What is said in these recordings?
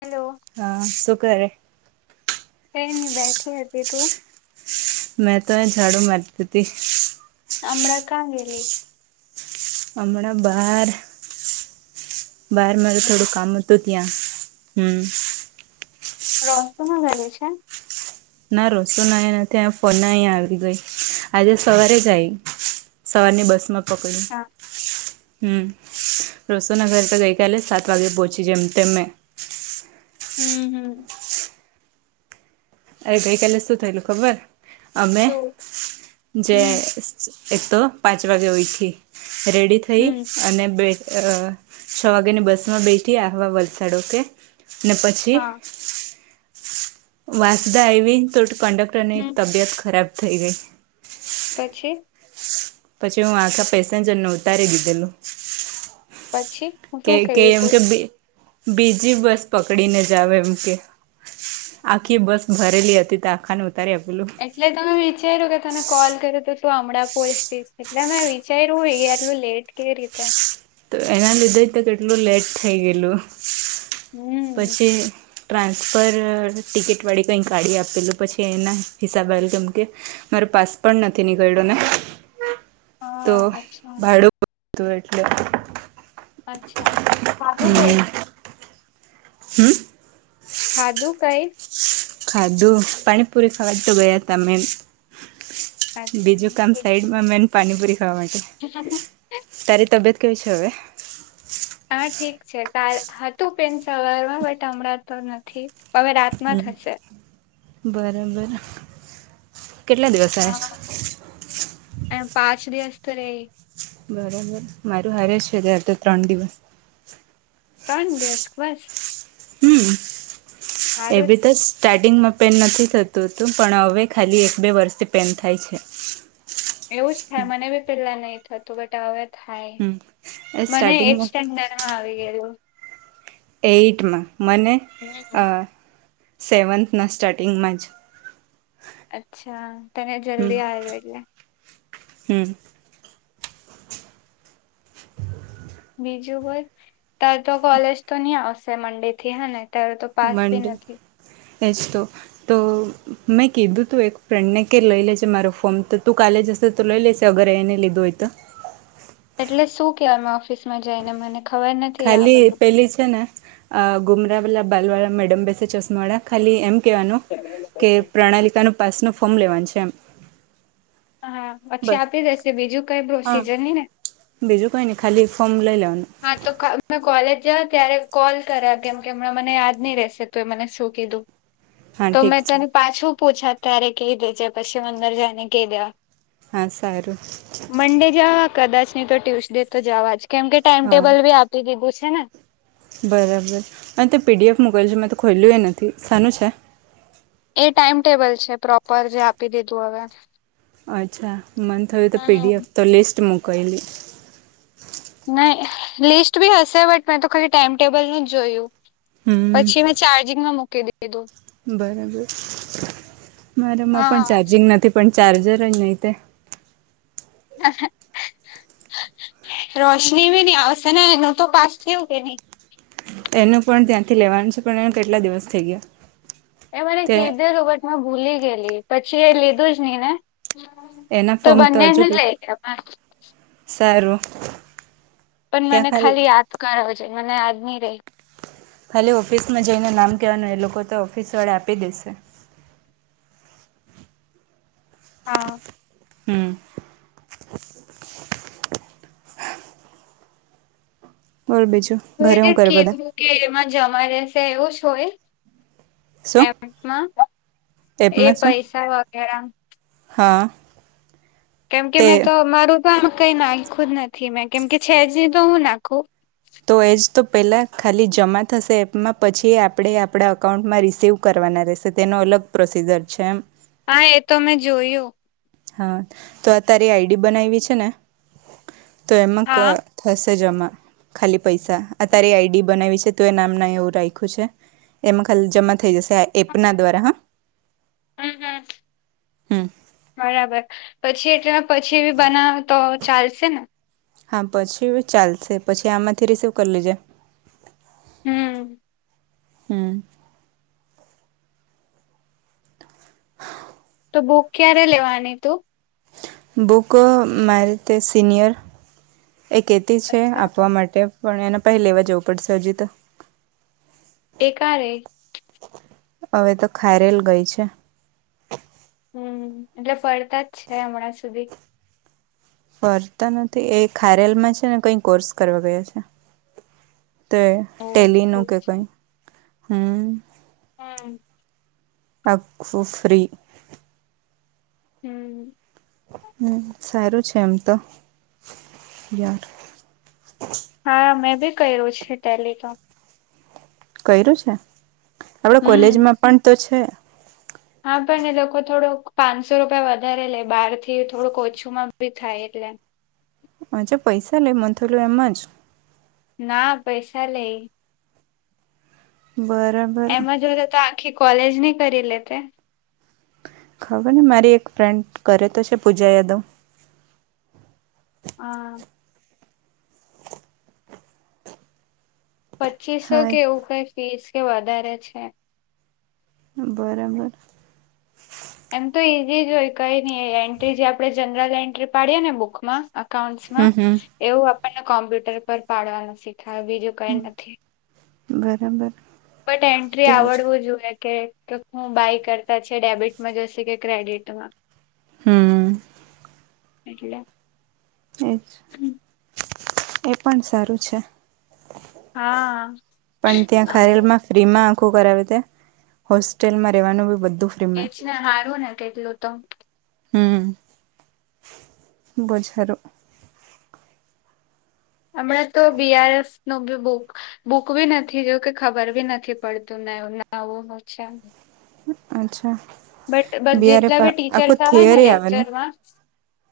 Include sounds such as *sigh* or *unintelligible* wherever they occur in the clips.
Hello હા શું ક રે કઈ નહી બેઠી હતી તું મે તો અહીં ઝાડૂ માર તી-તી આમડા કા ગેલી હમણાં બાર -બાર મારું થોડું કામ તો ત્યાં -હમ- રો સ્તોમાં ઘરે છે ના રસો નાયા નથી ફોના અહીયા આવી ગઈ આજે સવારે જ આઈ સવારને બસમાં પકડ્યું હા હું -રોસોના ઘર તો ગઈકાલે સાત વાગે પહોંચી જેમ તેમં મે હમ હમ અરે ગઈકાલે શું થયેલું -ખબર અમે- શું જે હમ એક તો પાંચ વાગે ઉઈઠી -રેડી થઈ હમ અને બે અ અ છ વાગે ની બસ માં બેઠી આવા વલસાડો કે ને પછી- હા વાંસદા આવી તો કંડક્ટર ની હમ તબિયત ખરાબ થઈ ગઈ પછી પછી હું આખા પેસેન્જરને ઉતારી દીધેલું પછી કે શું કે કરી એમ તું કે બી બીજી બસ પકડીને જાવે એમ કે આખી બસ ભરેલી હતી તો આખાને ઉતારી પેલું એટલે તમે વિચાર્યું કે તમે કોલ કર્યો તો તું હમણાં પોચ એટલે મેં વિચાર્યું હોય કે આટલું લેટ કેવી રીતે તો એના લીધે તો કેટલું લેટ થઈ ગયેલું હમ પછી ટ્રાન્સફર ટિકિટવાળી કંઈ કાઢી આપેલું પછી એના હિસાબેલ કેમ કે મારો પાસ પણ નથી નીકળ્યો ને તો હા અચ્છા ભાડું હતું એટલે અચ્છા સાધું ગઈ હમ્મ. ખાધું કઈ ખાધું પાણીપુરી ખાવા તો ગયા તમે બીજું કામ ઠીક સાઈડમાં મેન પાણીપુરી ખાવા માટે *unintelligible* તારી તબિયત કેવી છે હવે? હા ઠીક છે કાલ હતું પેન સવારમાં બટ હમણાં તો નથી હવે રાત હમ્મ બરોબર કેટલા દિવસ આવે હા એ પાંચ દિવસ તો નઈ બરાબર મારું હાર છે તાર તો ત્રણ દિવસ ત્રણ દિવસ બસ હમ્મ સારું એવી જ. તો બસ સ્ટાર્ટિંગમાં પેન નથી થતું પણ હવે ખાલી એક બે વર્ષથી પેન થાય છે. એવું જ થાય મને બી પેલા નહી થતું બટ હવે થાય હમ મને એ સ્ટન એ હા આવી ગયુ એઈટમાં મને હમ અ સેવન્થના સ્ટાર્ટિંગમાં જ અચ્છા તને જલ્દી આવજો એટલે હમ્મ. બીજું હોઈ તાર તો કોલેજ તો નહી આવશે મંડે થી હેને મંડે એજ તો તો મેં કીધું તું એક ફ્રેન્ડ ને કે લઈ લેશે મારો ફોર્મ તો તું કાલે જશે તો લઈ લેશે અગર એને લીધું હોય તો એટલે શું કેવાનું ઓફિસમાં જઈને મને ખબર નથી આ ખાલી બધું પેલી જ છે ને ગુમરા વલા બાલવાળા મેડમ બેસે ચશમા વાળા ખાલી એમ કેવાનું એે કે પ્રણાલીકાનો પાસ નુ ફોર્મ લેવાનું છે એમ હા પછી બસ આપી દેશે બીજું કઈ પ્રોસીજર નહીં ને બીજું કાઈ નહિ ખાલી એક ફોર્મ લઈ લેવાનું હા તો મેં કોલેજ જ ત્યારે કોલ કર્યા કેમ કે હમણાં મને યાદ નહી રહેશે તો એ મને શું કીધું હા તો ઠીક મેં છે તને પાછું પૂછા ત્યારે કહી દેજે પછી અંદર જઈને કહી દેવા હા સારું મંડે જવા કદાચ નહી તો ટ્યુસડે તો જવા જ કેમ કે ટાઈમ હા ટેબલ બી આપી દીધું છે ને બરાબર અને તો પીડીએફ મોકલ જે મેં તો ખોલ્યું એ નથી સાનું છે એ ટાઈમ ટેબલ છે પ્રોપર જે આપી દીધું હવે અચ્છા મને થયું તો પીડીએફ તો લિસ્ટ મોકલેલી નહી લિસ્ટ બી હશે બટ મેં તો ખાલી ટાઈમટેબલ નું જ જોયું હમ પછી મે ચાર્જિંગમાં મુકી દી બરાબર મારામાં પણ હા ચાર્જિંગ નથી પણ ચાર્જર જ નહિ તે *inaudible* રોશની ભી નહું આવશે ને એનું તો પાસ થયું કે નહી એનું પણ ત્યાંથી લેવાનું છે પણ એ કેટલા દિવસ થઈ ગયા એ મને તે કીધેલુ બટ મે ભૂલી ગયેલી પછી એ લીધું જ નહી ને એના તો ફોર્મ હજુ બંનેને કે લઈ ગયા સારું પણ મને ખાલી યાદ કરવ છે મને યાજ ની ર રહે ખાલી ઓફિસમાં જઈને નામ કહેવાનું એ લોકો તો ઓફિસવાળા આપી દેશે હા હમ બોલ બીજુ *unintelligible* એમાં જમા રહેશે એવું જ હોય શું એમાં એ એપમાં શું પૈસા વગેરા હા કેમ કે તે મેં તો મારું તો આમ કઈ નાખું જ નથી મેં કેમકે છેજની તો હું નાખું તો એજ તો પહેલાં ખાલી જમા થશે એપમાં પછી આપણે આપણા અકાઉન્ટમાં રિસીવ કરવાના રહેશે તેનો અલગ પ્રોસીજર છે. હા એ તો મેં જોયું હા તો તારી આઈડી બનાવીવી છે ને તો એમાં કર હા થશે જમા ખાલી પૈસા આ હમ તારી આઈડી બનાવી છે તું એ નામ ના એવું રાખ્યું છે. એમાં ખાલી જમા થઈ જશે આ એપ ના દ્વારા હા હમ *unintelligible* બરાબર પછી એટલે પછી બી બનાવ તો ચાલશે ને હા પછી ચાલશે પછી આમાંથી રિસીવ કરી લીજે હમ હમ બુક ક્યારે લેવાની તું બુક મારીતે સિનિયર એ કહેતી છે અચ્છા આપવા માટે પણ એના પાહે લેવા જવું પડશે અજી તો એકાહારે હવે તો ખાયરેલ ગઈ છે, હમ એટલે ફરતા જ છે હમણાં સુધી ફરતા નથી એ ખારેલ માં છે ને કઈ કોર્સ કરવા ગયા છે. તો ઓ ટેલી નું ઠીક કે છે કઈ હમ હમ *unintelligible* હમ હમ સારું છે એમ તો યાર હા મેં બી કર્યું છે ટેલિકોમ કર્યું છે હવે હમ કોલેજમાં પણ તો છે હા પણ એ લોકો થોડો પાંચસો થી વધારે લે બહાર થી થોડુંક ઓછુંમાં બી થાય એટલે હજે પૈસા લે *unintelligible* એમાં જ ના પૈસા લે ગરમ એના જોળે તો આખી કોલેજની કરી લેતે ખબર ને મારી એક ફ્રેન્ડ કરે તો છે પૂજા યાદવ હમ પચીસો કે હાય એવું કઈ ફીસ કે વધારે છે *unintelligible* એમ તો ઈઝી જ હોય કઈ નહી એન્ટ્રી જે આપણે જનરલ એન્ટ્રી પાડીએ ને બુકમાં હમ અકાઉન્ટસમાં હમ એવું આપણને કોમ્પ્યુટર પર પાડવાનું શીખાય બીજું કઈ નથી *unintelligible* બટ એન્ટ્રી તેજ આવડવું જોઈએ કે કે હું બાય કરતા છેડા ડેબિટમાં જશે કે ક્રેડિટમાં હમ એટલે એજ એ પણ સારું છે. હા ફ્રી માં આખું કરાવી ત્યા હોસ્ટેલમાં રહેેવાનું બી બધું ફ્રીમાં એજ ને હારું ને કેટલું તો હમ. બોજ‌ હારુ હમણાં તો બીઆર એફનુ બુક બુક ભી નથી જોવ કે ખબર બી નથી પડતું એ નવું હું છે. અચ્છા બસ બિહારે જેટલા બી ટીચર આખું આવે ને થિયરી લેક્ચરમાં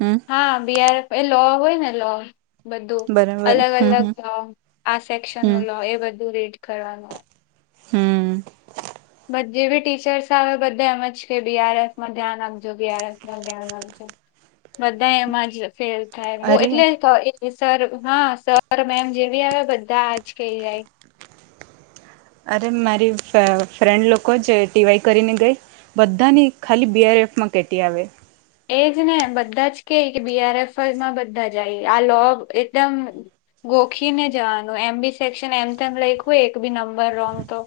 હમ હા બિહાર એ લો હોય ને લો. બધું બરાબર અલગ હમ અલગ હમ લો આ હમ સેક્શનનું લો એ બધું રીડ કરવાનું હોય હમ બધી જે બી ટીચર્સ આવે બધા એમ જ કે બીઆરએફમાં ધ્યાન રાખજો બીઆરએફમાં ધ્યાન રાખજો બધા એમાં જ ફેલ થાય અરે એટલે સર હા સર મેમ જેવી આવે બધા આજ કહી જાય અરે મારી ફ્રેન્ડ લોકો જે ટીવાય કરીને ગઈ બધાની ખાલી બી આર એફમાં કેટી આવે એજ ને બધા જ કે કે બીઆરએફમાં બધા જાય આ લોબ એકદમ ગોખીને જવાનું એમ બી સેક્શન એમ લખ્યું હોય એક બી નંબર રોંગ તો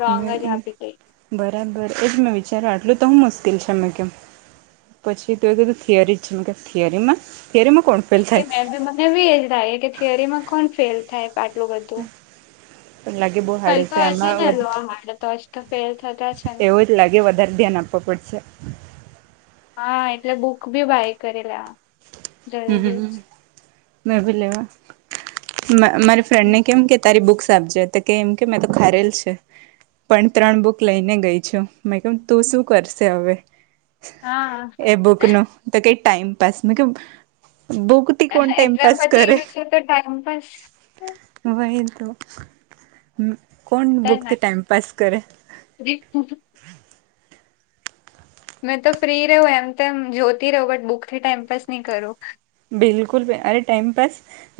રોંગ જ આપી દઈશ. બરાબર એજ મેં વિચાર્યું આટલું તો હું મુશ્કેલ છે મે કેમ પછી તો એ કીધું થિયરી જ છે કે થિયરીમાં થિયરીમાં કોણ ફેલ થાય મે મને એ એજ લાગે કે થિયરીમાં કોણ ફેલ થાય આટલું બધું પણ લાગે બહુ કઈ હાર્ડ તો હશે ને આમાં લોમાડ તો જ તો ફેલ થતા છે ને એટલે લાગે વધારે ધ્યાન આપવા પડશે હા એટલે બુક બી બાય કરેલા હમ મેભી લેવા મારી ફ્રેન્ડને કેમ કે તારી બુક્સ આપજે તો કે એમ કે મેં તો ખારેલ છે. પણ ત્રણ બુક લઈને ગઈ છું મે કેમ તું શું કરશે હવે? હા એ બુક નું તો કઈ ટાઈમપાસ કે બુક એક્ઝામ પછી ગયું છે તો ટાઈઇમપાસ વહી તો કોણ થાય ને. બુકથી ટાઈમ પાસ કરે *inaudible* મેં તો ફ્રી રહું એમ તો એમ જોતી રહુ બટ બુકથી ટાઈમપાસ નહી કરું બિલકુલ અરે ટાઈમપાસ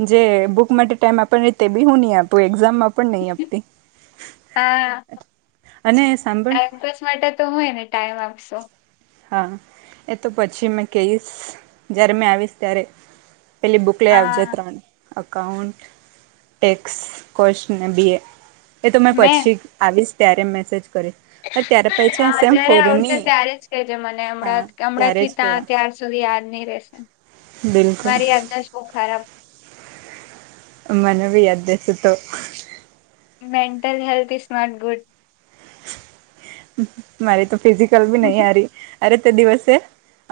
જે બુક માટે ટાઈમ આપવા તે બી હું નહી આપું એક્ઝામ આપ પણ નહી આપતી હા અને સાંભળ ટાઈમપાસ માટે તો હોયને ટાઈમ આપશું હા એ તો પછી મેં કહીશ જય્યારે મેં આવીશ ત્યારે પેલી બુક લઈ આવજે હા ત્રણ અઉન્ટ, ટેક્સ, કોસ્ટ ને બીએ એ તો મેં પછી આવીશ ત્યારે મેસેજ કરીશ અને ત્યારે પછી સેમ ફોર‌ની *unintelligible* હમણાંથી ત્યા કેવા ત્યાર સુધી યાદ નહી રશે. બિલકુલ મારી યાદ *unintelligible* મને બી યાદ રહશે તો mental health is not good મારી તો ફિઝિકલ ભી નહી હારી અરે તે દિવસે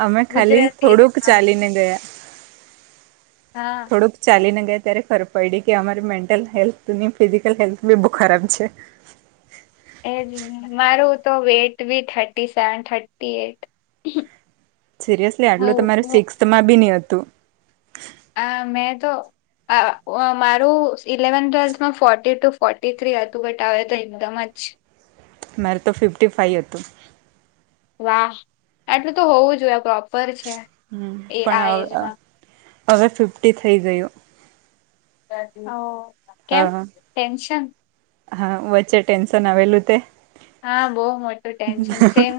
અમે ખાલી ગુજરાતી થોડુંક હા ચાલીને ગયા હા થોડુંક ચાલીને ગાય ત્યારે ખબર પડી કે અમારી મેન્ટલ હેલ્થ બી ફિઝિકલ હેલ્થ બી બહુ ખરાબ છે. એ જ મારું તો વેટ બી thirty seven thirty eight. Seriously આટલું હું તમારે હું સિક્સ્થમાં બી નહી હતું. આ મેં તો મારું ઇલેવન ટ્વેલ્થમાં ફોર્ટી ટુ ફોર્ટી થ્રી હતું બટ આવે તો એકદમ જ મારે તો ફિફ્ટી ફાઇવ હતું વાહ આટલું તો હોવું જોઈએ પ્રોપર છે હમ્મ એ આ પણ એજમાં હવે ફિફ્ટી થઈ ગયું *unintelligible* હા ટેન્શન હા વચ્ચે ટેન્શન આવેલું તે હા બોવ મોટું ટેન્શન સેમ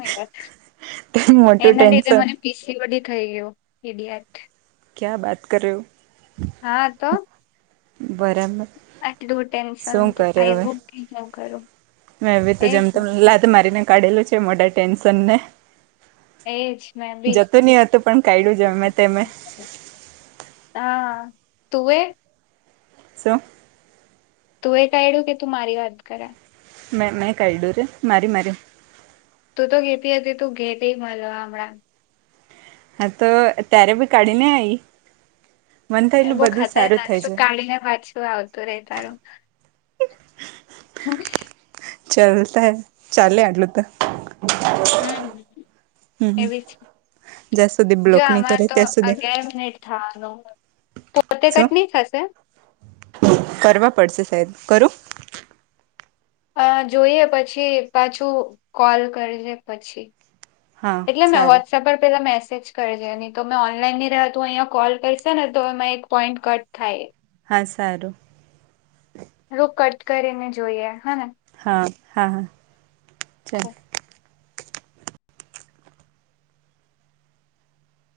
મોટું એન ટેન્શન મને પીસી બી થઈ ગયયો એડી આ ક્યા બાત કર્યો હા તો બરામ આટલું ટેન્શન આવુ ન કરું મે એ તો જેમ એજ ત ને લાત મારીને કાઢેલું છે મોટા ટેન્શન ને એજ મેં બી જતું નય હતું પણ કાયડું જમે તેમે હા તુવે સો તું એ કાયડું કે તું મારી વાત કરા મેં મેં કાયડું રે મારી મારી તું તો ઘેતી હતી તું ઘેતી મળલો હમણાં હા તો ત્યારે ભી કાઢીને આવી વો ખાતા હ ના થઈ તો જાય કાળીને ભાજ શું આવતું રે તારું ચાલતા હ ચાલલે આટલું તો હમ્મ હમ એવી છે જ્યાં સુધી જો બ્લોક નહી કરે આમાંરે તો ત્યાં સુધી અગિયાર મિનિટ થવાનું પોતે શું કટની થશે કરવા પડશે સાહેબ કરું અ જોઈએ પછી પાછું કોલ કરજે પછી હા એટલે મે હો સારું *unintelligible* પેલા મેસેજ કરજે એની તો મેં ઓનલાઈનની રહેતું અહીંયા કોલ કરશે ને તો એમાં એક પોઈન્ટ કટ થાય હા સારું હાલો કટ કરીને જોઈએ હા હા હા ચાલ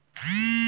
*unintelligible*